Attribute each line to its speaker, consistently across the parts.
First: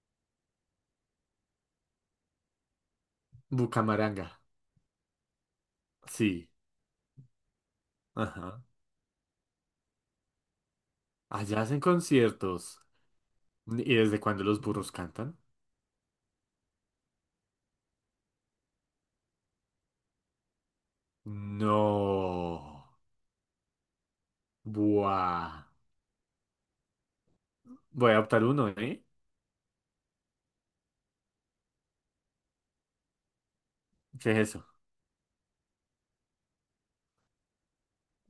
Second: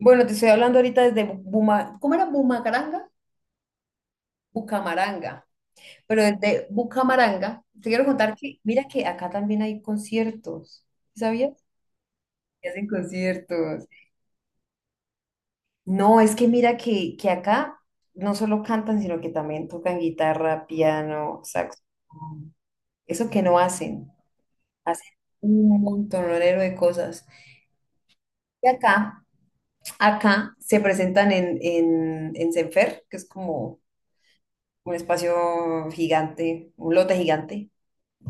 Speaker 1: Bueno, te estoy hablando ahorita desde Buma, ¿cómo era Bumacaranga?
Speaker 2: Bucamaranga.
Speaker 1: Bucamaranga. Pero
Speaker 2: Sí.
Speaker 1: desde Bucamaranga, te quiero contar que,
Speaker 2: Ajá.
Speaker 1: mira que acá también hay conciertos, ¿sí, sabías?
Speaker 2: Allá hacen
Speaker 1: Que
Speaker 2: conciertos.
Speaker 1: hacen conciertos.
Speaker 2: ¿Y desde cuándo los burros cantan?
Speaker 1: No, es que mira que, acá no solo cantan, sino que también tocan guitarra, piano, saxo.
Speaker 2: No.
Speaker 1: Eso que no hacen, hacen
Speaker 2: Buah.
Speaker 1: un montonero de cosas.
Speaker 2: Voy a optar
Speaker 1: Y
Speaker 2: uno, ¿eh?
Speaker 1: acá se presentan en, Senfer, que es como
Speaker 2: ¿Qué es eso?
Speaker 1: un espacio gigante, un lote gigante.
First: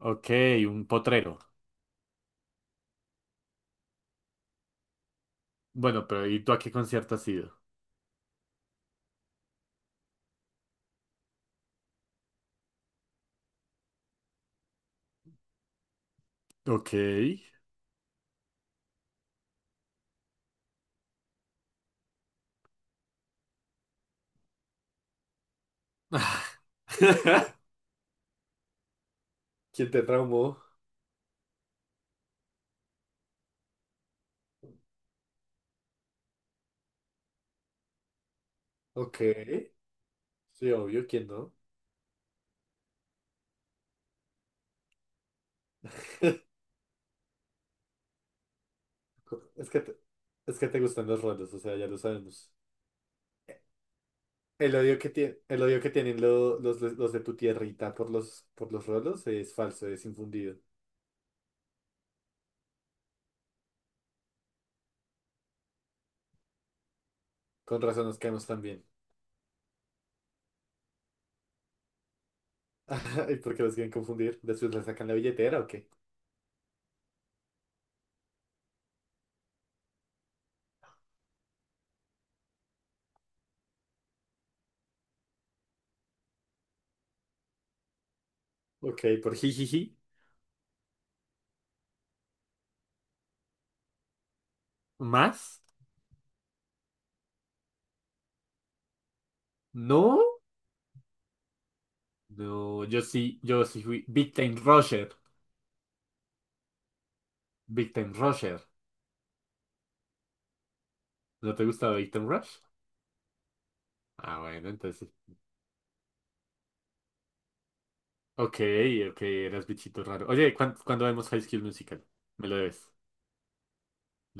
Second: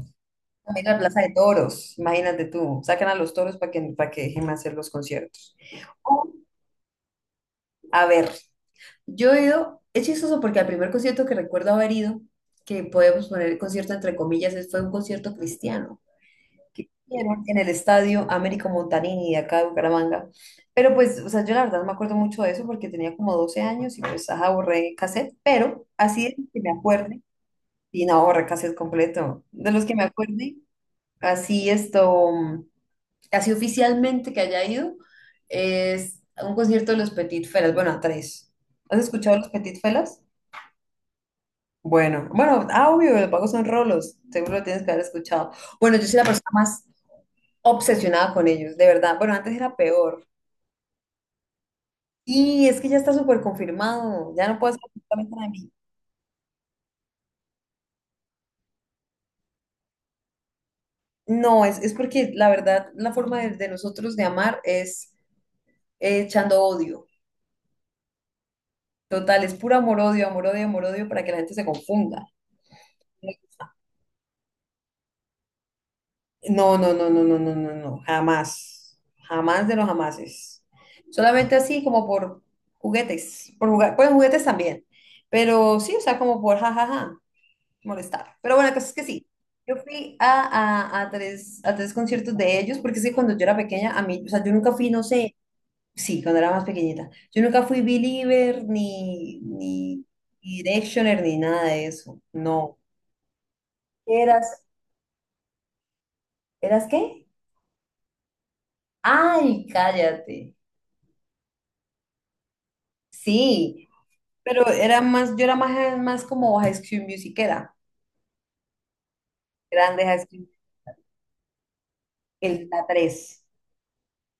Speaker 2: Ok,
Speaker 1: También
Speaker 2: un
Speaker 1: la Plaza de
Speaker 2: potrero.
Speaker 1: Toros, imagínate tú, sacan a los toros para que dejen hacer los conciertos.
Speaker 2: Bueno, pero
Speaker 1: O,
Speaker 2: ¿y tú a qué concierto has ido?
Speaker 1: A ver, yo he ido, es chistoso porque al primer concierto que recuerdo haber ido, que podemos poner el concierto entre comillas, fue un concierto cristiano que
Speaker 2: Ok.
Speaker 1: hicieron en el estadio Américo Montanini de acá de Bucaramanga. Pero pues, o sea, yo la verdad no me acuerdo mucho de eso porque tenía como 12 años y pues, ajá, borré cassette, pero así es que me acuerdo. Y no, Borracas es completo. De los
Speaker 2: ¿Quién
Speaker 1: que
Speaker 2: te
Speaker 1: me acuerde,
Speaker 2: traumó?
Speaker 1: así esto, así oficialmente que haya ido, es a un concierto de los Petit Felas, bueno, a tres. ¿Has
Speaker 2: Ok.
Speaker 1: escuchado a los Petit Felas?
Speaker 2: Sí, obvio, ¿quién no?
Speaker 1: Bueno, bueno, ah, obvio, los pagos son rolos, seguro lo tienes que haber escuchado. Bueno, yo soy la persona más obsesionada con ellos, de verdad. Bueno, antes
Speaker 2: Es
Speaker 1: era
Speaker 2: que te,
Speaker 1: peor.
Speaker 2: es que te gustan los roles, o sea, ya lo sabemos.
Speaker 1: Y es que ya está súper confirmado, ya no puedo
Speaker 2: El
Speaker 1: hacer
Speaker 2: odio que
Speaker 1: absolutamente
Speaker 2: tiene
Speaker 1: nada de
Speaker 2: el
Speaker 1: mí.
Speaker 2: odio que tienen de los de tu tierrita por los rolos es falso, es infundido.
Speaker 1: No, es porque la verdad, la forma de nosotros de amar es echando odio.
Speaker 2: Con razón nos caemos también.
Speaker 1: Total, es puro amor-odio, amor-odio, amor-odio para que la gente se confunda.
Speaker 2: ¿Y por qué los quieren confundir? ¿Después le sacan la billetera o qué?
Speaker 1: No, no, no, no, no, no, no, no, jamás, jamás de los jamases. Solamente así como por juguetes, por jugar, pues juguetes también, pero sí, o sea, como por jajaja, molestar. Pero bueno, la cosa es que
Speaker 2: Ok,
Speaker 1: sí,
Speaker 2: por
Speaker 1: yo
Speaker 2: jijiji.
Speaker 1: fui a tres conciertos de ellos, porque es que cuando yo era pequeña, a mí, o sea, yo nunca fui, no sé,
Speaker 2: ¿Más?
Speaker 1: sí, cuando era más pequeñita, yo nunca fui believer, ni, ni,
Speaker 2: No.
Speaker 1: ni Directioner, ni nada de eso, no.
Speaker 2: No, yo sí fui Victim
Speaker 1: Eras,
Speaker 2: Rusher.
Speaker 1: ¿eras qué?
Speaker 2: Victim Rusher.
Speaker 1: Ay, cállate.
Speaker 2: ¿No te gustaba Victim Rush?
Speaker 1: Sí,
Speaker 2: Ah,
Speaker 1: pero
Speaker 2: bueno,
Speaker 1: era
Speaker 2: entonces
Speaker 1: más,
Speaker 2: sí.
Speaker 1: yo era más, más como High School Musicera,
Speaker 2: Ok, ok, eras
Speaker 1: grande
Speaker 2: bichito
Speaker 1: High
Speaker 2: raro.
Speaker 1: School,
Speaker 2: Oye, ¿cuándo vemos High School Musical? Me lo
Speaker 1: la
Speaker 2: debes.
Speaker 1: tres.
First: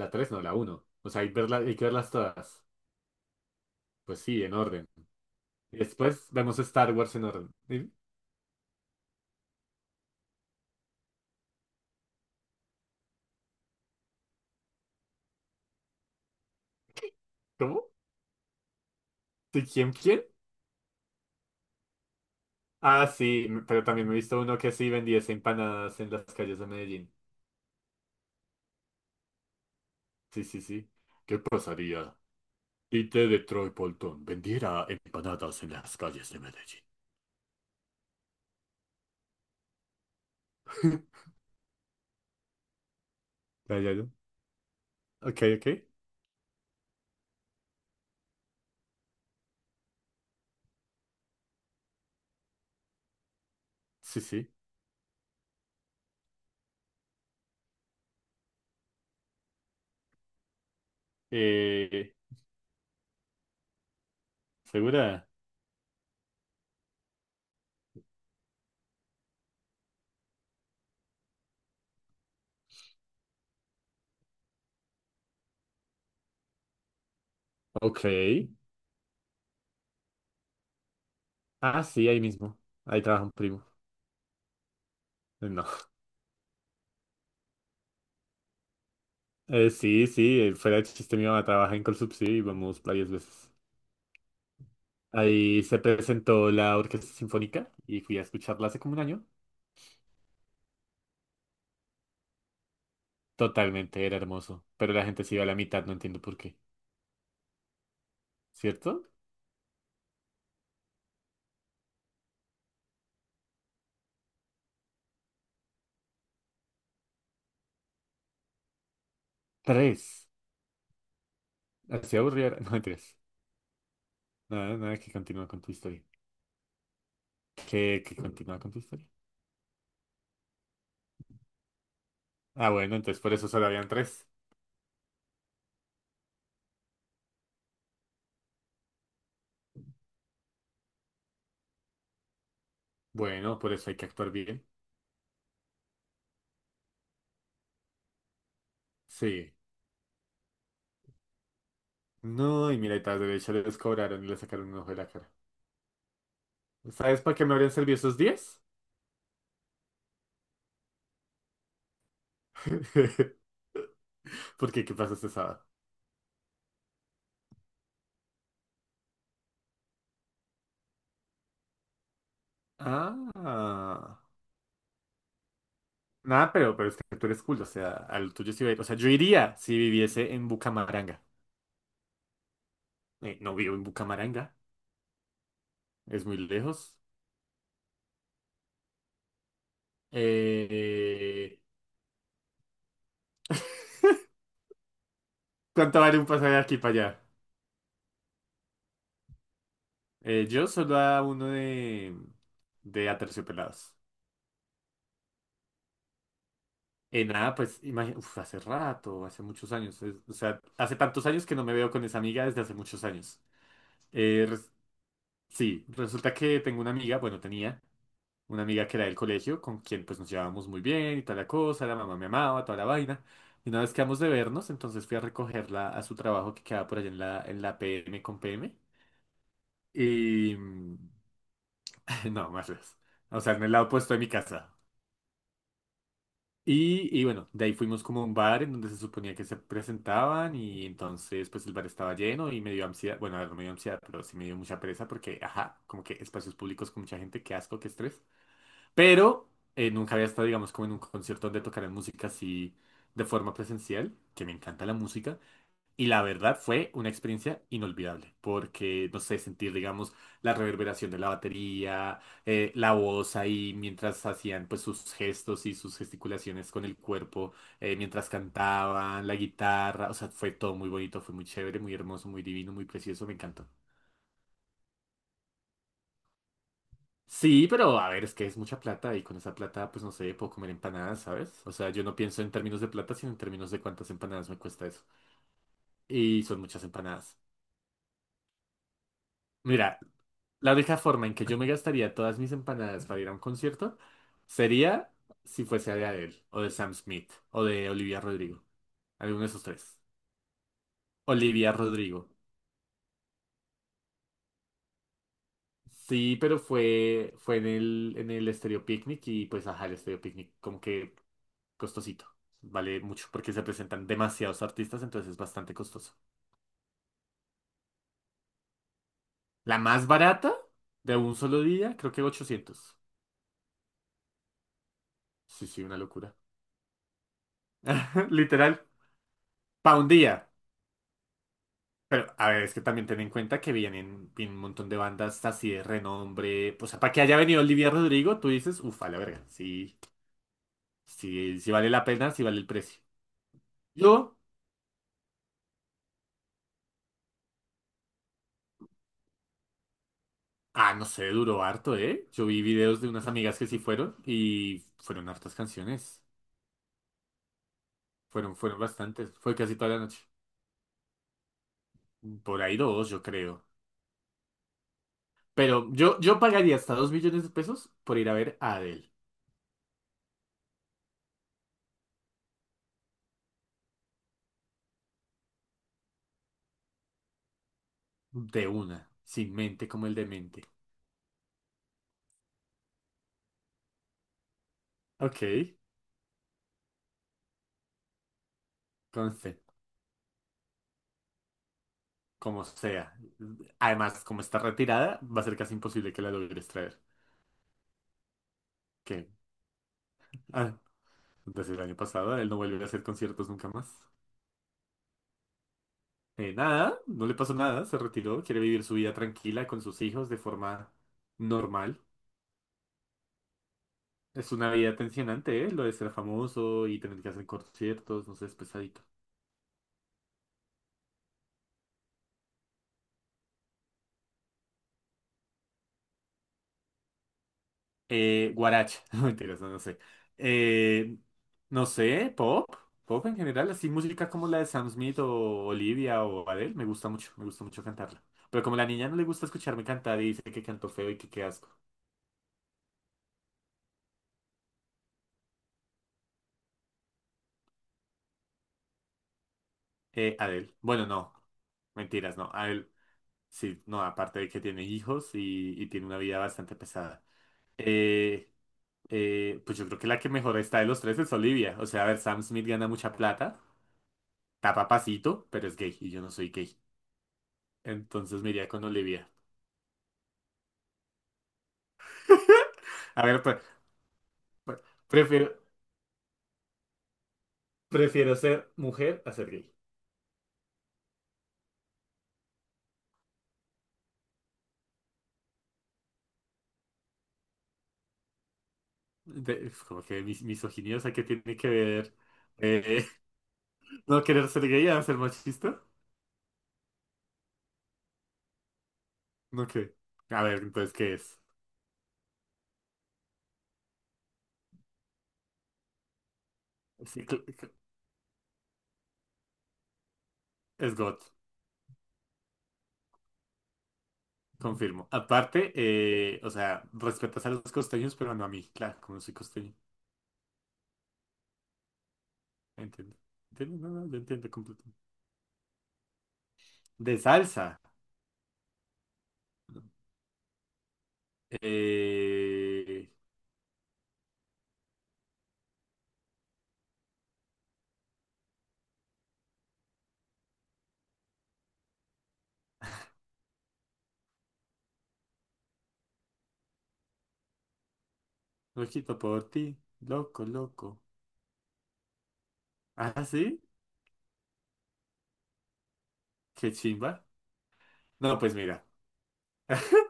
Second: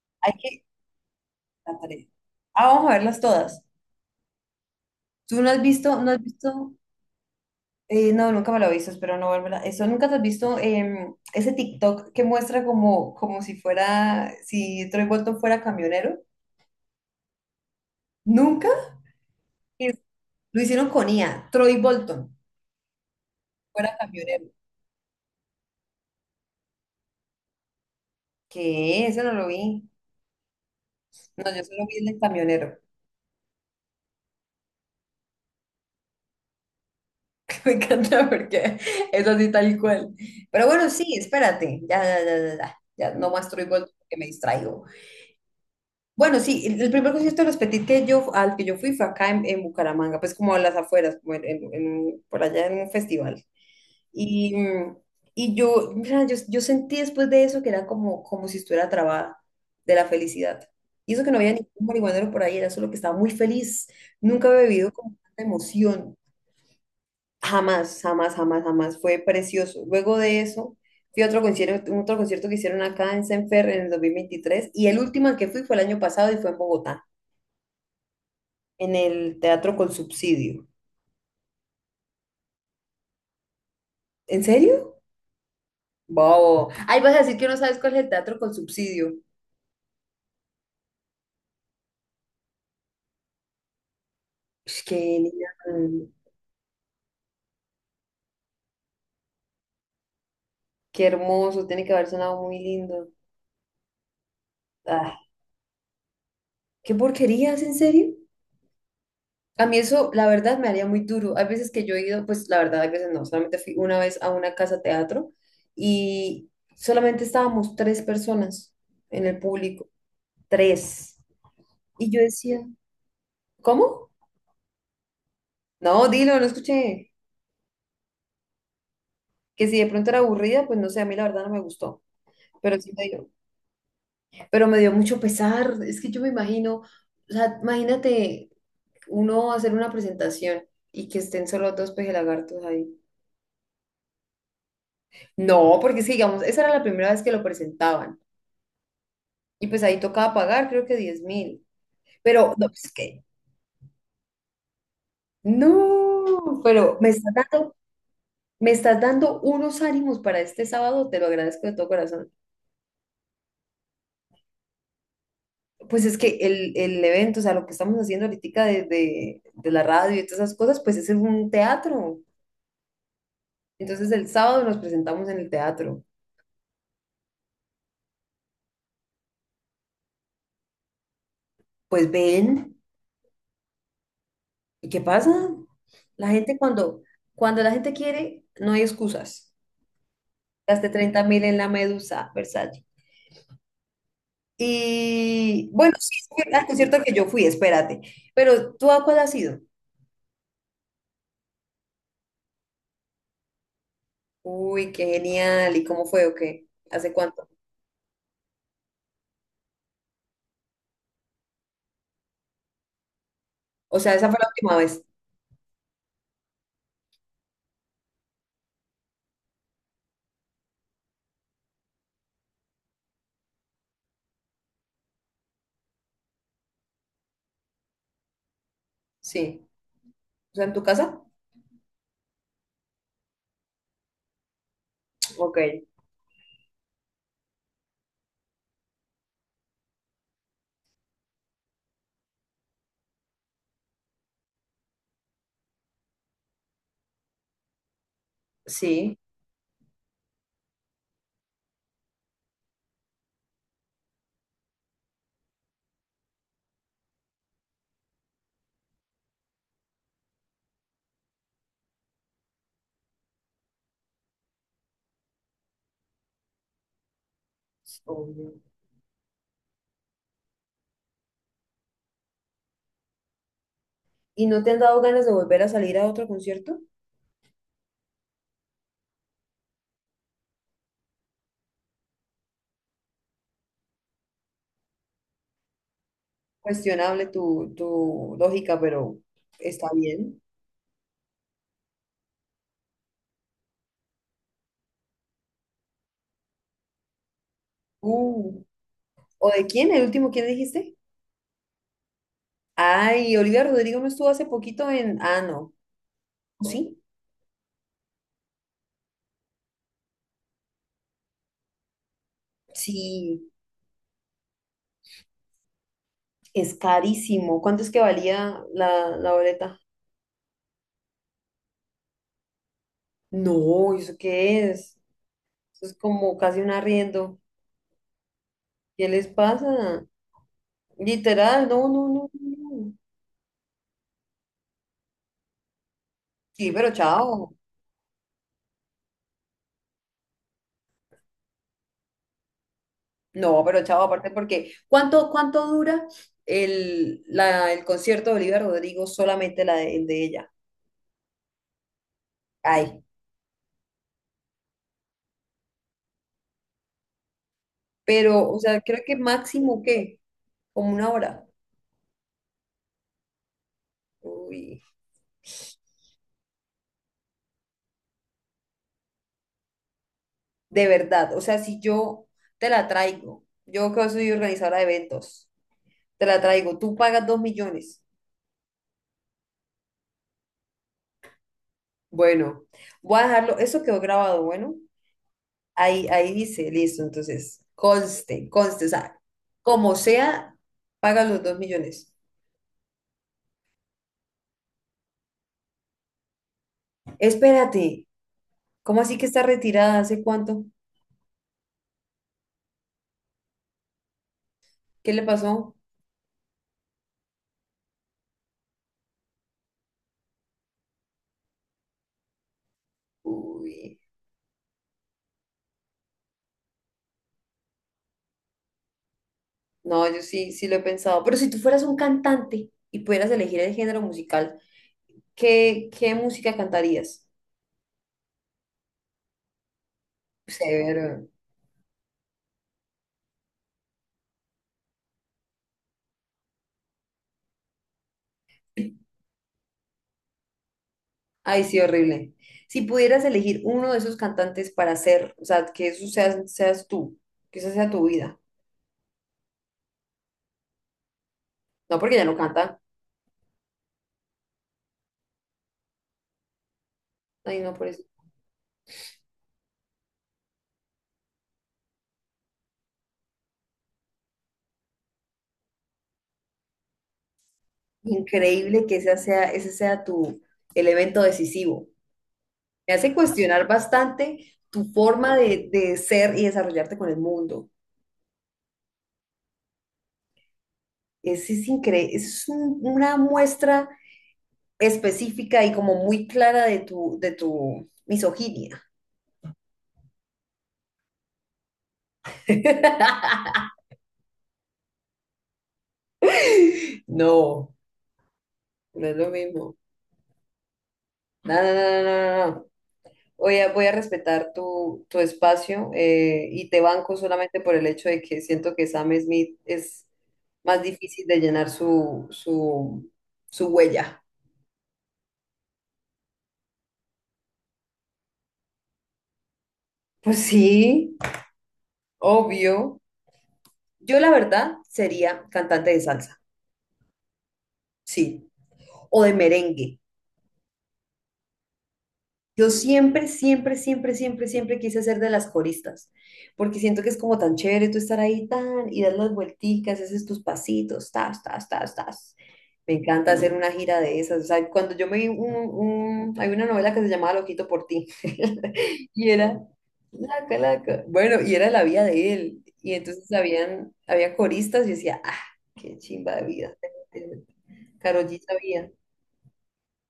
Speaker 2: La
Speaker 1: Hay
Speaker 2: 3 no, la
Speaker 1: que,
Speaker 2: uno. O sea, hay
Speaker 1: la
Speaker 2: que
Speaker 1: tres.
Speaker 2: verlas todas.
Speaker 1: Ah, vamos a verlas todas.
Speaker 2: Pues sí, en orden.
Speaker 1: ¿Tú no has
Speaker 2: Y
Speaker 1: visto, no has
Speaker 2: después vemos
Speaker 1: visto,
Speaker 2: Star Wars en orden.
Speaker 1: eh, no, nunca me lo he visto. Espero no volverla. Eso, ¿nunca te has visto ese TikTok que muestra como si Troy Bolton fuera camionero?
Speaker 2: ¿Cómo?
Speaker 1: ¿Nunca?
Speaker 2: ¿Sí, quién,
Speaker 1: Es-
Speaker 2: quién?
Speaker 1: Lo hicieron con IA, Troy Bolton
Speaker 2: Ah, sí, pero
Speaker 1: fuera
Speaker 2: también me he visto
Speaker 1: camionero.
Speaker 2: uno que sí vendía empanadas en las calles de Medellín.
Speaker 1: ¿Qué? Eso no lo vi.
Speaker 2: Sí, sí, sí. ¿Qué
Speaker 1: No, yo solo vi el
Speaker 2: pasaría
Speaker 1: del camionero,
Speaker 2: si T de Troy Bolton vendiera empanadas en las calles de Medellín?
Speaker 1: que me encanta porque es así tal cual. Pero bueno, sí, espérate, ya, ya, ya, ya, ya, ya no muestro
Speaker 2: Ya,
Speaker 1: igual
Speaker 2: ya, ya.
Speaker 1: porque me distraigo.
Speaker 2: Ok, ok.
Speaker 1: Bueno, sí, el primer concierto de los Petit que yo, al que yo fui fue acá en Bucaramanga, pues como a las afueras, como en por allá en un festival.
Speaker 2: Sí, sí.
Speaker 1: Y, mm, y yo, mira, yo sentí después de eso que era como si estuviera trabada de la felicidad. Y eso que no había ningún
Speaker 2: Eh,
Speaker 1: marihuanero por ahí, era solo que estaba muy feliz. Nunca había vivido como
Speaker 2: ¿Segura?
Speaker 1: tanta emoción. Jamás, jamás, jamás, jamás. Fue precioso. Luego de eso, fui a otro concierto que hicieron acá en Senfer en el 2023, y el último al que fui fue el año pasado y fue en Bogotá,
Speaker 2: Ok.
Speaker 1: en el Teatro con Subsidio.
Speaker 2: Ah, sí, ahí mismo. Ahí trabaja un primo.
Speaker 1: ¿En serio?
Speaker 2: No.
Speaker 1: Wow. Ay, vas a decir que no sabes cuál es el Teatro con Subsidio.
Speaker 2: Sí, sí, fuera de chiste, mi mamá trabaja en Colsubsidio y vamos varias veces.
Speaker 1: Ush, qué
Speaker 2: Ahí se
Speaker 1: genial.
Speaker 2: presentó la Orquesta Sinfónica y fui a escucharla hace como un año.
Speaker 1: Qué hermoso. Tiene que haber sonado muy lindo.
Speaker 2: Totalmente, era hermoso. Pero la
Speaker 1: Ah,
Speaker 2: gente se iba a la mitad, no entiendo por qué.
Speaker 1: qué porquerías, ¿en serio?
Speaker 2: ¿Cierto?
Speaker 1: A mí eso, la verdad, me haría muy duro. Hay veces que yo he ido, pues la verdad, hay veces no, solamente fui una vez a una casa teatro y solamente estábamos tres personas en el público,
Speaker 2: Tres.
Speaker 1: tres. Y
Speaker 2: Así
Speaker 1: yo
Speaker 2: aburrida.
Speaker 1: decía,
Speaker 2: No, mentiras.
Speaker 1: ¿cómo?
Speaker 2: Nada, nada, que continúa con tu historia.
Speaker 1: No, dilo, no escuché.
Speaker 2: ¿Qué? ¿Que continúa con tu historia?
Speaker 1: Que si de pronto era aburrida, pues no sé, a mí la verdad no me gustó,
Speaker 2: Ah,
Speaker 1: pero sí
Speaker 2: bueno,
Speaker 1: me
Speaker 2: entonces
Speaker 1: dio,
Speaker 2: por eso solo habían tres.
Speaker 1: pero me dio mucho pesar. Es que yo me imagino, o sea, imagínate uno hacer una presentación y que estén solo dos pejelagartos ahí.
Speaker 2: Bueno, por eso hay que actuar bien.
Speaker 1: No, porque sí, digamos, esa era la primera vez que lo presentaban.
Speaker 2: Sí.
Speaker 1: Y pues ahí tocaba pagar, creo que 10.000. Pero, no,
Speaker 2: No, y
Speaker 1: es
Speaker 2: mira, y tras
Speaker 1: que,
Speaker 2: derecho les cobraron y le sacaron un ojo de la cara.
Speaker 1: no, pero me
Speaker 2: ¿Sabes
Speaker 1: estás
Speaker 2: para qué me habrían
Speaker 1: dando,
Speaker 2: servido esos 10?
Speaker 1: me estás dando unos ánimos para este sábado, te lo agradezco de todo corazón.
Speaker 2: Porque, ¿qué pasa este sábado?
Speaker 1: Pues es que el evento, o sea, lo que estamos haciendo ahorita de la radio y todas esas cosas, pues es en un teatro. Entonces
Speaker 2: Ah.
Speaker 1: el sábado nos presentamos en el teatro.
Speaker 2: Nada, pero es que tú eres cool, o sea, al tuyo sí va a ir. O sea, yo iría si viviese en Bucamaranga.
Speaker 1: Pues ven,
Speaker 2: No vivo en Bucamaranga,
Speaker 1: ¿y qué pasa?
Speaker 2: es
Speaker 1: La
Speaker 2: muy
Speaker 1: gente
Speaker 2: lejos.
Speaker 1: cuando, cuando la gente quiere, no hay excusas. Gasté 30.000 en
Speaker 2: Eh,
Speaker 1: la medusa. Y bueno,
Speaker 2: ¿Cuánto
Speaker 1: sí,
Speaker 2: vale un
Speaker 1: fue
Speaker 2: pasaje de
Speaker 1: al
Speaker 2: aquí para
Speaker 1: concierto que
Speaker 2: allá?
Speaker 1: yo fui, espérate. Pero ¿tú a cuál has ido?
Speaker 2: Yo solo a uno de Aterciopelados.
Speaker 1: Uy, qué genial. ¿Y cómo fue o qué? ¿Hace cuánto?
Speaker 2: Nada, pues uf, hace rato, hace muchos años. O sea, hace tantos años que no me veo con esa amiga desde hace muchos años.
Speaker 1: O sea, esa fue
Speaker 2: Eh,
Speaker 1: la
Speaker 2: res-
Speaker 1: última vez.
Speaker 2: sí, resulta que tengo una amiga, bueno, tenía. Una amiga que era del colegio, con quien pues nos llevábamos muy bien y toda la cosa, la mamá me amaba, toda la vaina. Y una vez quedamos de vernos, entonces fui a recogerla a su trabajo que quedaba por allá en la PM con PM.
Speaker 1: Sí. O
Speaker 2: Y...
Speaker 1: sea, ¿en tu casa?
Speaker 2: No, más lejos. O sea, en el lado opuesto de mi casa.
Speaker 1: Ok.
Speaker 2: Y bueno, de ahí fuimos como a un bar en donde se suponía que se presentaban y entonces pues el bar estaba lleno y me dio ansiedad, bueno, a ver, no me dio ansiedad, pero sí me dio mucha pereza porque, ajá, como que espacios públicos con mucha gente, qué asco, qué estrés.
Speaker 1: Sí.
Speaker 2: Pero nunca había estado, digamos, como en un concierto donde tocaran música así de forma presencial, que me encanta la música. Y la verdad fue una experiencia inolvidable, porque, no sé, sentir, digamos, la reverberación de la batería, la voz ahí mientras hacían pues sus gestos y sus gesticulaciones con el cuerpo, mientras
Speaker 1: Obvio.
Speaker 2: cantaban, la guitarra, o sea, fue todo muy bonito, fue muy chévere, muy hermoso, muy divino, muy precioso, me encantó.
Speaker 1: ¿Y no te han dado ganas de volver a salir a otro concierto?
Speaker 2: Sí, pero a ver, es que es mucha plata y con esa plata, pues no sé, puedo comer empanadas, ¿sabes? O sea, yo no pienso en términos de plata, sino en términos de cuántas empanadas me cuesta eso. Y son muchas
Speaker 1: Cuestionable
Speaker 2: empanadas.
Speaker 1: tu lógica, pero está
Speaker 2: Mira,
Speaker 1: bien.
Speaker 2: la única forma en que yo me gastaría todas mis empanadas para ir a un concierto sería si fuese de Adele, o de Sam Smith, o de Olivia
Speaker 1: Uh,
Speaker 2: Rodrigo. Alguno de
Speaker 1: ¿o
Speaker 2: esos
Speaker 1: de quién?
Speaker 2: tres.
Speaker 1: ¿El último quién dijiste?
Speaker 2: Olivia Rodrigo.
Speaker 1: Ay, Olivia Rodrigo no estuvo hace poquito en. Ah, no.
Speaker 2: Sí, pero
Speaker 1: ¿Sí?
Speaker 2: fue en el Estéreo Picnic y pues ajá, el Estéreo Picnic como que costosito. Vale mucho
Speaker 1: Sí,
Speaker 2: porque se presentan demasiados artistas, entonces es bastante costoso.
Speaker 1: es carísimo. ¿Cuánto es que valía la
Speaker 2: La
Speaker 1: boleta?
Speaker 2: más barata de un solo día, creo que 800.
Speaker 1: No, ¿eso qué es?
Speaker 2: Sí, sí,
Speaker 1: Eso es
Speaker 2: una locura.
Speaker 1: como casi un arriendo.
Speaker 2: Literal,
Speaker 1: ¿Qué les
Speaker 2: pa'
Speaker 1: pasa?
Speaker 2: un día.
Speaker 1: Literal, no, no,
Speaker 2: Pero,
Speaker 1: no,
Speaker 2: a ver, es que
Speaker 1: no.
Speaker 2: también ten en cuenta que vienen un montón de bandas así de
Speaker 1: Sí,
Speaker 2: renombre. O
Speaker 1: pero
Speaker 2: sea, para que haya
Speaker 1: chao.
Speaker 2: venido Olivia Rodrigo, tú dices, ufa, la verga. Sí, sí, sí vale la pena, sí vale el precio.
Speaker 1: No, pero chao, aparte
Speaker 2: Yo,
Speaker 1: porque ¿cuánto dura el concierto de Olivia Rodrigo? Solamente el de ella.
Speaker 2: no sé, duró harto, ¿eh? Yo vi videos
Speaker 1: Ay,
Speaker 2: de unas amigas que sí fueron y fueron hartas canciones.
Speaker 1: pero,
Speaker 2: Fueron,
Speaker 1: o
Speaker 2: fueron
Speaker 1: sea, creo que
Speaker 2: bastantes. Fue casi
Speaker 1: máximo,
Speaker 2: toda la noche.
Speaker 1: ¿qué? Como una hora.
Speaker 2: Por ahí dos, yo creo.
Speaker 1: Uy,
Speaker 2: Pero yo pagaría hasta 2 millones de pesos por ir a ver a Adele.
Speaker 1: de verdad. O sea, si yo te la traigo, yo que soy organizadora de eventos. Te la traigo. Tú pagas 2 millones.
Speaker 2: De una. Sin mente como el demente.
Speaker 1: Bueno, voy a dejarlo. Eso quedó grabado, bueno.
Speaker 2: Ok.
Speaker 1: Ahí dice, listo. Entonces, conste, conste. O sea,
Speaker 2: Conste.
Speaker 1: como sea, paga los 2 millones.
Speaker 2: Como sea. Además, como está retirada, va a ser casi imposible que la logres traer.
Speaker 1: Espérate. ¿Cómo así que
Speaker 2: Que,
Speaker 1: está retirada? ¿Hace cuánto?
Speaker 2: ah, Desde el año pasado, él no vuelve a hacer conciertos nunca más.
Speaker 1: ¿Qué le pasó?
Speaker 2: Nada, no le pasó nada, se retiró, quiere vivir su vida tranquila con sus hijos de forma normal.
Speaker 1: Uy,
Speaker 2: Es una vida tensionante, ¿eh? Lo de ser famoso y tener que hacer conciertos, no sé, es pesadito.
Speaker 1: no, yo sí, sí lo he pensado. Pero si tú fueras un cantante y pudieras elegir el género musical, ¿qué música cantarías?
Speaker 2: Guaracha, no mentiras, no, no sé. Eh,
Speaker 1: Severo.
Speaker 2: no sé, pop en general, así música como la de Sam Smith o Olivia o Adele, me gusta mucho cantarla. Pero como la niña no le gusta escucharme cantar y dice que canto feo y que qué
Speaker 1: Ay,
Speaker 2: asco.
Speaker 1: sí, horrible. Si pudieras elegir uno de esos cantantes para ser, o sea, que eso seas tú, que esa sea tu vida.
Speaker 2: Adele, bueno, no,
Speaker 1: No porque ya no
Speaker 2: mentiras, no,
Speaker 1: canta.
Speaker 2: Adele, sí, no, aparte de que tiene hijos y tiene una vida bastante pesada.
Speaker 1: Ay, no, por eso.
Speaker 2: Eh, pues yo creo que la que mejor está de los tres es Olivia. O sea, a ver, Sam Smith gana mucha plata, está papacito, pero es gay y yo no soy gay. Entonces me iría con
Speaker 1: Increíble que esa
Speaker 2: Olivia.
Speaker 1: sea, ese sea tu elemento decisivo. Me hace
Speaker 2: A ver,
Speaker 1: cuestionar bastante
Speaker 2: pre-
Speaker 1: tu forma
Speaker 2: prefiero,
Speaker 1: de ser y desarrollarte con el mundo.
Speaker 2: prefiero ser mujer a ser gay.
Speaker 1: Ese es increíble, es una muestra específica y como muy clara de tu misoginia.
Speaker 2: Es como que misoginia, o sea, ¿qué tiene que ver eh, no querer ser gay a ser machista?
Speaker 1: No, no es lo
Speaker 2: No
Speaker 1: mismo.
Speaker 2: que. A ver, entonces, ¿qué es?
Speaker 1: No, no, no, no, no, no, no. Voy a respetar tu espacio, y te banco
Speaker 2: Sí,
Speaker 1: solamente por el hecho de que siento que Sam Smith es más
Speaker 2: es God,
Speaker 1: difícil de llenar su, su huella.
Speaker 2: confirmo. Aparte, o sea, respetas a los costeños, pero no a mí, claro, como soy costeño.
Speaker 1: Pues sí, obvio.
Speaker 2: Entiendo. Entiendo, no, no, lo
Speaker 1: Yo la
Speaker 2: entiendo
Speaker 1: verdad
Speaker 2: completamente.
Speaker 1: sería cantante de salsa,
Speaker 2: De salsa.
Speaker 1: sí, o de merengue. Yo
Speaker 2: Eh,
Speaker 1: siempre, siempre, siempre, siempre, siempre quise ser de las coristas, porque siento que es como tan chévere tú estar ahí tan y dar las vuelticas, haces tus pasitos, tas, tas, tas, tas. Me encanta hacer una gira de esas. O sea, cuando yo me vi hay una novela que se llamaba Loquito por ti
Speaker 2: Loquito
Speaker 1: y
Speaker 2: por ti.
Speaker 1: era
Speaker 2: Loco,
Speaker 1: laca,
Speaker 2: loco.
Speaker 1: laca. Bueno, y era la vida de él. Y
Speaker 2: Ah,
Speaker 1: entonces
Speaker 2: sí.
Speaker 1: había coristas y decía, ah, qué chimba de
Speaker 2: Qué
Speaker 1: vida.
Speaker 2: chimba.
Speaker 1: Karol
Speaker 2: No,
Speaker 1: G
Speaker 2: pues mira.
Speaker 1: sabía,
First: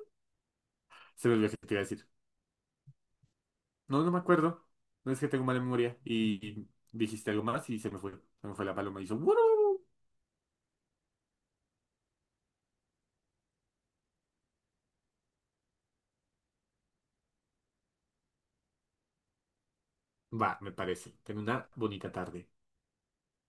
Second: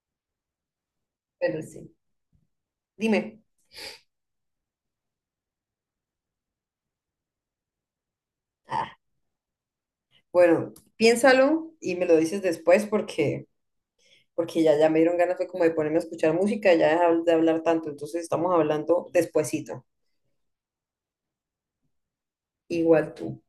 Speaker 2: Se me olvidó
Speaker 1: pero
Speaker 2: que te iba a
Speaker 1: sí.
Speaker 2: decir.
Speaker 1: Dime.
Speaker 2: No, no me acuerdo. No es que tengo mala memoria. Y dijiste algo más y se me fue. Se me fue la paloma y hizo "Wurru".
Speaker 1: Bueno, piénsalo y me lo dices después porque ya, ya me dieron ganas fue como de ponerme a escuchar música, y ya dejar de hablar tanto, entonces estamos hablando despuesito.
Speaker 2: Va, me parece. Ten una bonita tarde.
Speaker 1: Igual tú.